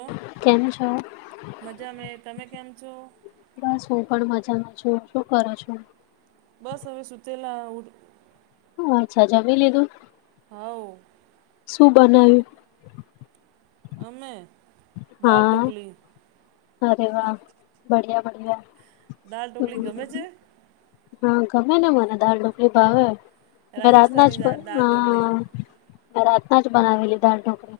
ઓ કેમ છો? મજા મે તમે કેમ છો? બસ હું પણ મજામાં છું શું કરો છો? બસ હવે સુતેલા ઉડ શું વાત છે જમી લીધું હઓ. શું બનાવ્યું અમે દાલ હા ઢોકલી અરે વાહ બડિયા બડિયા દાલ ઢોકલી ગમે છે હા ગમે ને મને દાર ડોકલી ભાવે મે રાતના જ રાજસ્થાની દા દાલ ઢોકલી હા મેં રાતના જ બનાવી લીધા ઢોકળા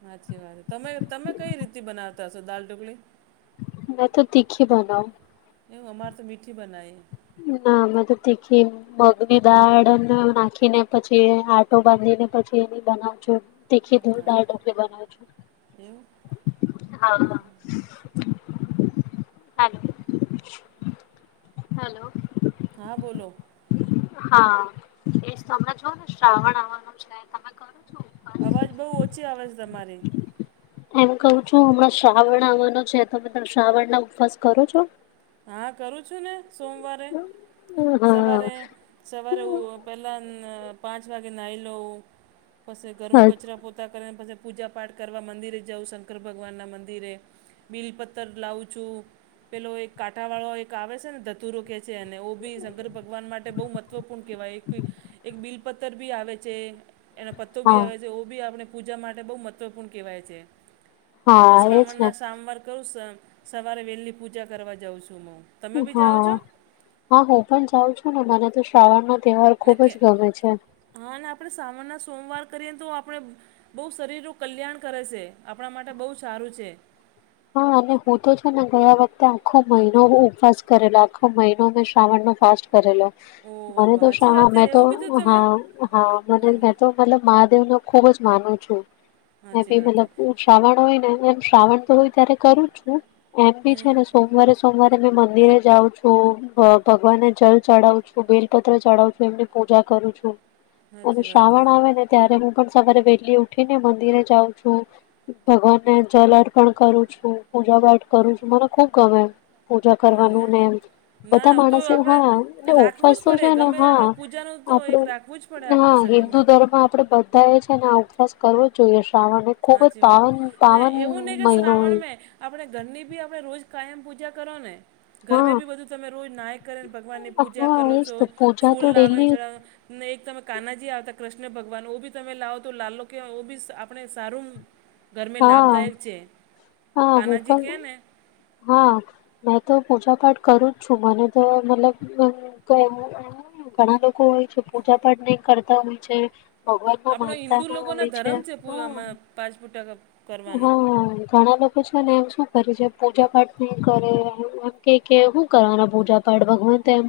સાચી વાત તમે તમે કઈ રીતી બનાવતા હશો દાલ ઢોકળી મેં તો તીખી બનાઉ એવું અમારે તો મીઠી બનાવી ના મેં તો તીખી મગની દાળને નાખીને પછી આટો બાંધી ને પછી એની બનાવ છું. તે ખીધું હા દળ ઢોકલી બનાવું છું. [unintelligible] એવું હલો હેલો હા બોલો હા એજમે જો ને શ્રાવણ આવવાનું છે તમે કરો. અવાજ બહુ ઓછી અવાજ તમારી એમ કહું છું હમણાં શ્રાવણ આવાનો છે શ્રાવણ ના ઉપવાસ કરો છો? હા કરું છું ને સોમવારે હા સવારે સવારે હ પેલા પાંચ વાગે નાહી લોઉં પ ગરમું કચરા પોતે તા કરીને પછી પૂજા પાઠ કરવા મંદિરે જવું શંકર ભગવાનના મંદિરે બિલ પથર લાવું છું પેલો એક કાંઠાવાળો એક આવે છે ને ધતુરો કેહે છે અનેને ઓ બી શંકર ભગવાન માટે બહુ મહત્વપૂર્ણ કહેવાય એકી એક બિલ પથર ભી આવે છે. એનો પત્તો બી હા આવે છે ઓ બી આપણે પૂજા માટે બહુ મહત્ત્વપૂર્ણ કહેવાય છે. તો હા એજ ને શ્રાવણના સામવાર કું સવારે વહેલીલી પૂજા કરવા જાઉં છું હું. તમે બી જાઓ હા છો હા હું પણ જાઉં છું ને મને તો શ્રાવણનો તહેવાર ને ખૂબ કે જ ગમે છે. હા અને આપડણે સાવણના સોમવાર કરીએ તો આપડણે બહુ શરીરનું કલ્યાણ કરે છે આપણા માટે બહુ સારું છે. હા અને હું તો છે ને ગયા વખતે આખો મહિનો ઉપવાસ કરેલો આખો મહિનો મેં શ્રાવણનો ફ કરેલો ઓ મને બાપા તો સાચી શા વાત છે. મે તો એવું કીધું હા તમે હા મને મે તો લબ મહાદેવને ખુબ જ માનું છું મે સાચી બી વાત છે. મતલબ શ્રાવણ હોય ને એમ શ્રાવણ તો હોય ત્યારે કરું છું એમ બી હમ છે ને સોમવારે સોમવારે મે મંદિરે જાઉં છું ભગવાનને જળ ચડાવું છું બ બેલપત્ર ચડાવું છું એમને પૂજા કરું છું સાચી અને વાત છે. શ્રાવણ આવે ને ત્યારે હું પણ સવારે વહેલી ઉઠી ને મંદિરે જાઉં છું ભગવાનને જલ અર્પણ કરું પૂજા પાઠ કરું છું મને ખુબ ગમે એ પૂજા કરવાનું ને એમ ના બધા ના હું તો માણસે આપણે હા એ રાખવું ફસ જ પડે છે ને ગમે તે હા આપણે પૂજાનું તો એક આપડું રાખવું જ પડે હા આપણે હિન્દુ શરીરમાં ધર્મ આપડે બધા એ છેને આ ઉપવાસ કરવો જ જોઈએ શ્રાવણ ખુબ જ સાચી બાવન વાત ને બાવન એવું નહીં કે મહિનો શ્રાવણ હોય મેં આપણે ઘરની બી આપણે રોજ કાયમ પૂજા કરો ને ઘરમે હા બી બધું તમે રોજ ના કરેને ભગવાનની પૂજા હા કરો એજ છો તો પૂજા તો ફૂલ લાવે ડેલી ચડાવે ને એક તમે કાનાજી આવતા કૃષ્ણ ભગવાન બી તમે લાવો તો લાલ લો કેય બી આપણે સ સારું ઘરમે હા લાભદાયક છે હા હું કાનાજી પણ કહે ને હા મેં તો પૂજા પાઠ કરું જ છું મને તો મતલબ કઈ ઘણા લોકો હોય છે પૂજા પાઠ નહી કરતા હોય છે. ભગવાન ના આપણો માનતા હિન્દુ ના લોકોનો હો છે ધર્મ હ પૂ- પાંચ ફુટ ટ ક હા ઘણા લોક પછનેમ શું કરે છે પૂજા પાઠ નહી કરે એમ કે શું કરવાના પૂજા પાડ ભગવંત તેમજ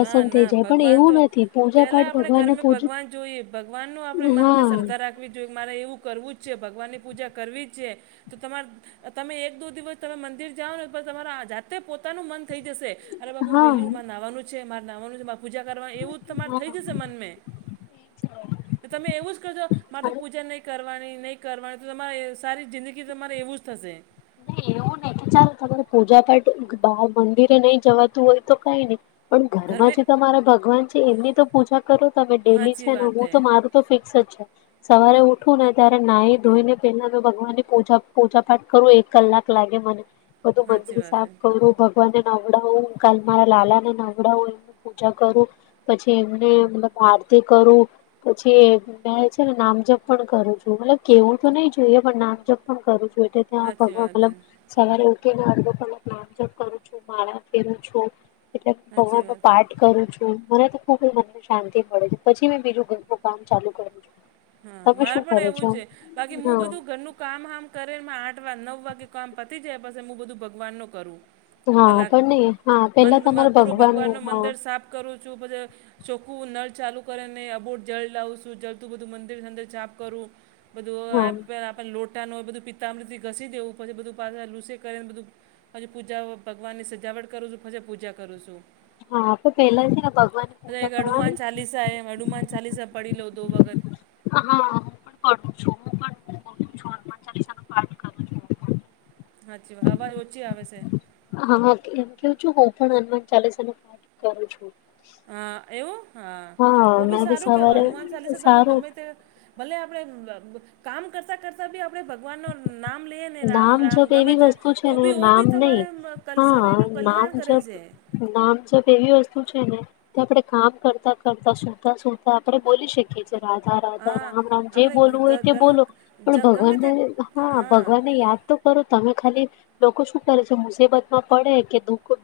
ના ના ભગવાન તો પેલા પાઠ આપણે ભગવાનને ઘરમાં પૂજ ભગવાન જોઈએ ભગવાન ન આપણે મન હા શ્રદ્ધા રાખ જો મારે એવું કરવું જ છે ભગવાનની પૂજા કરવી છે તો તમારે તમે એક દો દિવસ તમે મંદિર જાઓ ને તમારા જાતે પોતાનું મન થઈ જશે અરે બાપુ હા વેલું માર નાવાનું છે મારે નાવાનું છે. પૂજા કરવા એવું તમારે થઈ જશે મનમે હા. તમે એવું જ કરજો મારે તો પૂજા નહીં કરવાની નહીં કરવાની તો તમારે સારી જિંદગી તમારે એવું જ થશે ન એવું નહીિ કે ચાલ તને પૂજા પાઠ મંદિરે નહી જવાતું હોય તો કઈ નહી પણ ઘરમાં જે તમારે ભગવાન છે એમની તો પૂજા કરો તમે ડેલી સાચી છે ને વાત હું હે તો મારું તો ફિક્સ જ છે સવારે ઉઠું ને ત્યારે નાહી ધોઈ ને પેલા તો ભગવાનની પૂજા પાઠ કરું એક કલાક લાગે મને બધું સાચી મંદિર વાત સાફ હે કરું ભગવાનને નવડાવું કાલ મારા લાલા ને નવડાવું એ પૂજા કરું પછી એમને મલબ આરતી કરું પછી છે ને નામજપ પણ કરું છું મતલબ કેવું તો નહી જોઈએ પણ નામજપ પણ કરું છું એલે ગ સાચી વાત મતલબ હે સવારે ઉઠીને અડધો પક નામ જપ કરું છું માળા ફેરું છું એટલે હ સાચી ભગવાનનો વાત હે પાઠ કરું છું મને ખબ મને શાંતિ મળે છે પછી મે બીજું ગરું કામ ચાલુ કરું હા તમે મારે શું પણ કરો એવું છો છે બાકી હું બધું હા ઘરનું કામ હામ કરે આઠ વાગ નવ વાગે કામ પ જાય પા હું બધું ભગવાન નું કરું હા કલાક પણ નહી હા મ પેલા તમારે પૂરો ભગવાન ભગવાનનું ન હા મંદિર સાફ કરું છું પછ ચોખ્ખું નળ ચાલુ કરીે ને અ બોટ જળ લાવ છું જળતું બધું મંદિર ર ચાપ કરું હા બધું લોટ હોય બધું પિતામ થી ઘસી દેવું પડ બધું પા લુ કરી ને બધું હછી પૂજા ભગવાનની સજાવટ કરું છું પછી પૂજા કરું છું હા આપણે પેલા છે ને ભગવાનની પૂજા એક અનુમાન કરવાની ચાલીસા એમ અનુમાન ચાલીસા પઢી લો દો વગત હા પું છું હું પણ સાાચી વા અવાજ ઓછી આવે છે હા એમ કેવું છું હું પણ હનુમાન ચાલીસાને પાઠ કરું છું હા એવું હા ઓ બી સારું કેવાય હનુમાન ચાલીસા તમે સારું ગમે તે ભલે આપણેે કામ કરતા કરતા બી આપણે ભગવાન ન નામ લઈએ ને રામ નામ રામ જપ ગમે એવી તે વસ્તુ છે તો ને બી ઓ નામ બી નહી તમારે શરીર ન કલ્યાણ કરે છે નામજપ એવી વસ્તુ છે ને આપડણે કામ કરતા કરતા સુતા સુતા આપણે બોલી શકીએ છીએ રાા રાધા હા રામ રામ જે આપણે બોલવું હોય તે બોલો પણ ઘરમાં ગમે તે ભગવાનને હા ભગવાનને યાદ તો કરો તમે ખાલી લોકો શું કરે છે મુસીબત માં પડે કે દુઃખ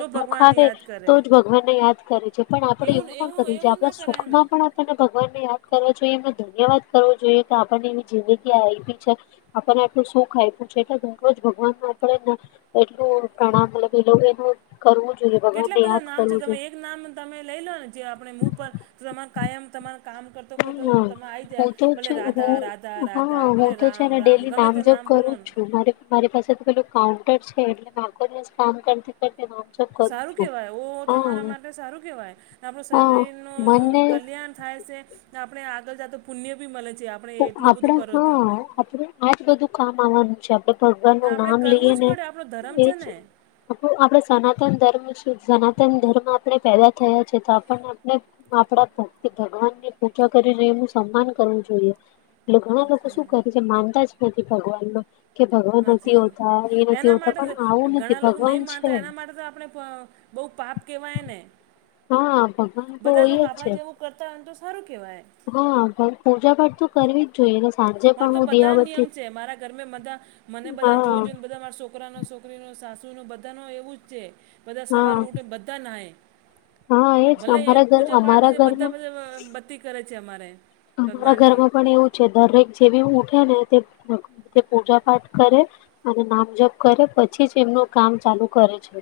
તો દુઃખ ભગવાનને આવે યાદ કરે તો જ ભગવાનને યાદ કરે છે પણ આપડે એવું ના કરું એવું આપણા ના કરાય ને સુખમાં પણ આપને ભગવાન ને યાદ કરવા જોઈએ એ ધન્યવાદ કરવો જોઈએ કે આપણને એવી જિંદગી આવીી છે આપણને આટલું સુુંખ આપ્યું છે એટલેજ ભગવાન ન આપણે એટલું પ્રણામ મતલબ એ લોકો એનું કરવું જોઈએ કેટલા ભગવાનને બધા યાદ નામ છે કરવું તમે જોઈએ એક નામ તમે લઈ લો ને જે આપણે મુ પર તમા કાયમ તમારા કામ કર તો તો હા તમે આવી જાય હું તો ભલે છું રાધા રાધા હું હા રાધા ભલે હું તો છે રામ ને રામ ડેલી ગમે તે નામજપ નામ કરું બોલો જ ને મારી પાસે તો પેલું કાઉન્ટર છે એટલે આખો દિવસ કામ કરતી કર સારું કેવાય ઓ તમારા માટે સારું કેવાય આપણ શરીર ન હા મનને કલ્યાણ થાય છે આપણે આગળ જાતો પુણ્ય બી મળે છે આપણે તો એટલું બધું આપડા કરો તો હા આપડ આજ બધું કામ આવવાનું છે આપ ભગવાન ને નું આપણે નામ કરવું લઈએ જ ને પડે આપણો ધર્મ છે એજ ને આપડુ આપણે સનાતન ધર્મ સનાતન ધર્મ આપણે પેદા થયા છે તો આપણને આપણે આપડા ભક્તિ ભગવાનની પૂજા કરીને એનું સન્માન કરવું જોઈએ. એટલે ઘણા લોકો શું કરે છે માનતા જ નથી ભગવાનમાં કે ભગવાન સાચી નથી હોતા એ વાત નથી એના હોતા પણ માટે આવું નથી ઘણા લોકો ભગવાન નહી છે માનતા એના માટે તો આપણે બહુ પાપ કહેવાય ને હા ભગવાન તો બધા હોય લોકો જ આપણા છે જેવું કરતા હોયને તો સારું કહેવાય હા પણ પૂજા કરતું કરવી જ જોઈએ તો સાંજે મા પણ તો હું બધા નિયમ દિયાબત્તી છે મારા ઘરમે બધા મને બધા જો હા જોને બધા મા છોકરાનો છોકરી નો સાસુનો બધાનો એવું જ છે બધા સવાર હા ઉઠે બધા નાહે. હા એજ ભલે એક અમારા ઘર પૂજા પાઠ અમારા કરી બધા ઘરમાં બધા બતી કરે છે અમારે. અમારા ભગવાનની ઘરમાં પણ એવું છે દરેક જેવી ઉઠે ને તે ભગ પૂજા પાઠ કરે. અને નામજપ કરે પછી જ એમનું કામ ચાલુ કરે છે.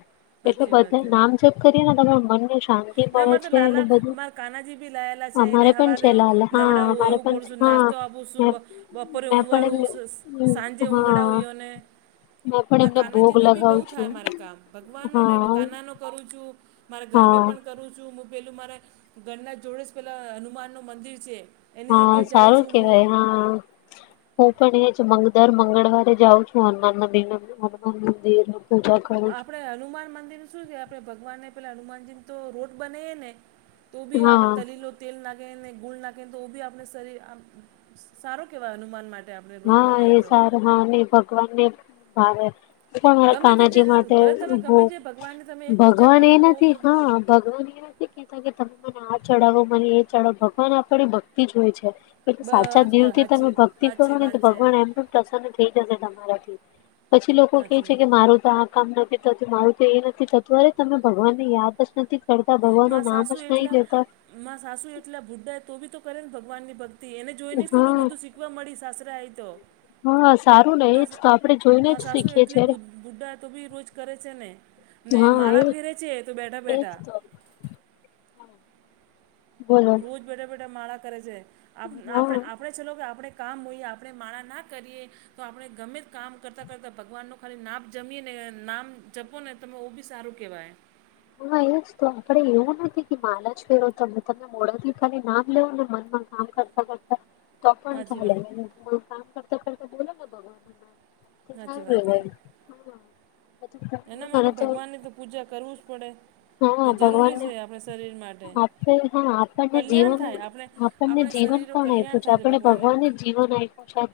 એટલે સાચી બધા નામ જપ કરીએ ને તમે મનને. શાંતિ ના મળે અમારે તો છે અને લાલા બધું અમારા કાનાજી ભી લાયેલા છે એને અમારે પણ હવારે. છે લાલ હા નવડાવું અમારે એવું પણ કરું છે, છું હા નાસ્તો આપું છું બ મેં બપોરે મેં પણ ઉગાળું સસ સાંજ. જે એમ ઉુંંગડા ઈઓ હા અને. મેં પણ પર એમને ભોગ કાનાજી નુ ભી લગાવ બહુ થાય છું મારે કામ ભગવાન નુને હા કાના. કરું છું મારા ઘર મે. હા કરું છું હું પેલું મારા ઘરના જોડે જ પેલા હનુમાનનું મંદિર છે. એની હા જગ્યાએ જાઉં સારું છું હું કેવાય હા. હું પણ એ જ મંગ દર મંગળવારે જાઉં છું હનુમાન મંદિર હનુમાન મંદિર પૂજા. કરું છું. આપણેે હનુમાન મંદિર શું છે આપણે ભગવાનને પેલા હનુમાનજી તો લોટ બનેએ ને. તો ભી આપે હા દલીલ. તેલ નાખેને ગુળ નાખે ને તો બી આપણે શરીર આ સારો કેહેવાય હનુમાન માટે. આપણે રોટ હા બનાવીએ એ તો સારું હા ને ભગવાન ને ભાવે. પણ મારા ગમે તે જે કાનાજી માટે, ભલે તમે ગમે ભોગ જે ભગવાનની તમે એક પૂજા ભગવાન એ કરો ને તો નથી. હા ભગવાન એ નથી કે. તમે મને આ ચડાવો મને એ ચડાવો ભગવાન આપણી ભક્તિ જોએ છે. પણ સાચા બસ દિલ બસ થી સાચી તમે ભક્તિ. સાચી વાત છે પ્રભુ પ્રસન્ન થ‌ઇ જશે તમારા થી પછી લોકો કે સાચી છે વાત કે, મારું તો આ. કામ નથી થતું. મારું તો એ નથી થતું. અરે તમે ભગવાન ને યાદ જ નથી. કરતા માં ભગવાનું નામ સાસુ જ નહી એટલા લેતા. માં સાસુ એટલા બુદ્ધા એ તો બી તો કરે ને ભગવાનની ભક્તિ. તી એને જોઈ ને તોજ હા ને બધું શીખવા મળી સાસરા આઇ તો. હા સારું ને એજ માં તો આપણે જોઈને માં જ સાસુ શીખીએ એટલી છીએ બુઢા તો બી રોજ કરે છે ને. ને હા માળા એ ફેરે છે એ તો બેઠા એજ બેઠા. તો બોલો રોજ બેઠા બેઠા માળા કરે છે. આપ હા આપણે આપ. આપણે ચલો કે આપણે કામ હોઈએ. આપણે માળા ના કરીએ. તો આપણે ગમે કામ કરતા કરતા ભગવાન નુ ખાલી નાપ જમી ને નામ જપો ને. તમે ઓ બી સારું કહેવાય. હા એઉજ તો આપડે એવું નથી કે માલા જ ફેરોજ તમે મોડે થી ખાલી નામ લેવું ને મનમાં. કામ કરતા કરતા તો પણ, સાચી ચાલે વાત અને થોડું કામ કરતા કરતા બોલો ને ભગવાન સાચી નુ વાત એ નામ. [unintelligible] એના માટે ભગવાનની તો પૂજા કરવું જ હા પડે. જરૂરી ભગવાનને છે. આપણે શરીર માટે. આપણે હા આપણને કલ્યાણ જીવન થાય આપણે. આપણને આપણે જીવન શરીર નુ કોણ કલ્યાણ આપ્યું થાય છે ને આપણે ભગવાનની. ભગવાનને જીવન આએપુ છે [inaudible] આપ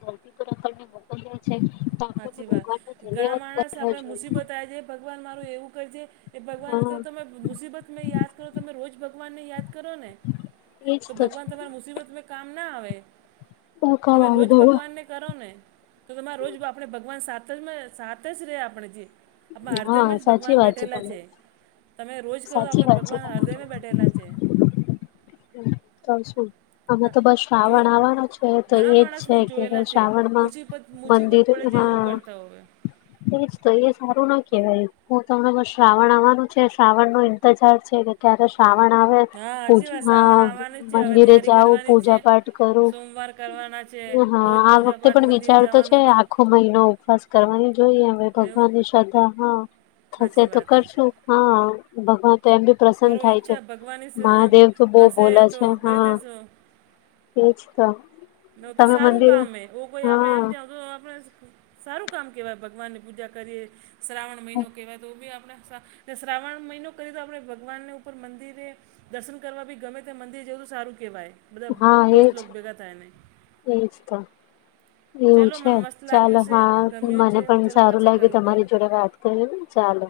સાચી વાત ભગવાન નો ઘણા ધન્યવાદ માણસ કરવો આપણે જોએ. મુસીબત આવી જાય ભગવાન મારું એવું કર છે. કે ભગવાનને તો હા તમે. મુસીબત મેં યાદ કરો. તમે રોજ ભગવાનને યાદ કરો ને. એજ તો છે ભગવાન તમારી મુસીબત મેં. કામ ના આવે કબ તમે રોજ આવ ભગવાનને કરો ને તો તમારે રોજ બા ભગવાન સાત જ સાત જ રહે આપણે જે આપણા હા હદયમ જ સાચી ભગવાન વાત બેઠેલા તમારી છે. તમે રોજ કરો તો સાચી આપણે વાત છે ભગવાન હરદયમે તમારી બેઠેલા છે. તો શું? અમે તો બસ તો શ્રાવણ આવવાના છે. તો ઘણા એજ માણસ છે મેં કે જોયેલા ભ છે શ્રાવણમાં. મુસીબત મુસીબત મંદિર પડે છે એવું માં. કરતા હોય એજ તો એ સારું ના કેવાય. હું તમને બ શ્રાવણ આવવાનું છે. શ્રાવણ નો ઇંતજાર છે. ક્યારે શ્રાવણ આવે. હા સાચી વાત પૂજા શ્રાવણ આવવાનું જ છે, હવે મંદિરે તૈયારી જાઉં કરવાની જ છે, પૂજા પાઠ કરું સોમવાર કરવાના છે હા રોજ આ વખતે પૂજાપાઠ પણ મંદિર વિચારતો છે, જવાનું જ આખો મહિનો ઉપવાસ કરવાનો જોઈએ હવે એવું ભગવાન ની શ્રદ્ધા હા થશે સાચી તો વાત છે કરશું હા ભગવાન તો એમ બી પ્રસન્ન કરો થાય છે, ઈચ્છા ભગવાનની મહાદેવ તો બો હશે ભોલે તો છે, કરી હા દેશો એ જ ત નો તો સારું કામ હે ઓ કોઈ આપણે એમ ત તો આપણે સારું કામ કેહેવાય ભગવાનની પૂજા કરીએ શ્રાવણ મહિનો કેહેવાય તો બી આપણે સા ત શ્રાવણ મહિનો કરીએ તો આપણે ભગવાનને ઉપર મંદિરે દર્શન કરવા બી ગમે ત્યા મંદિર જેવું સારું કહેવાય બધા હા દોસ્ત એજ લોકો ભેગા થાય ને એજ ત એવું ચલો છે, મને મસ્ત ચાલો લાગ્યું છે હા ગમ્યું છે મને પણ ચલો સારું પછી લાગ્યું કરું કોલ તમારી જોડે વાત [unintelligible] ચાલો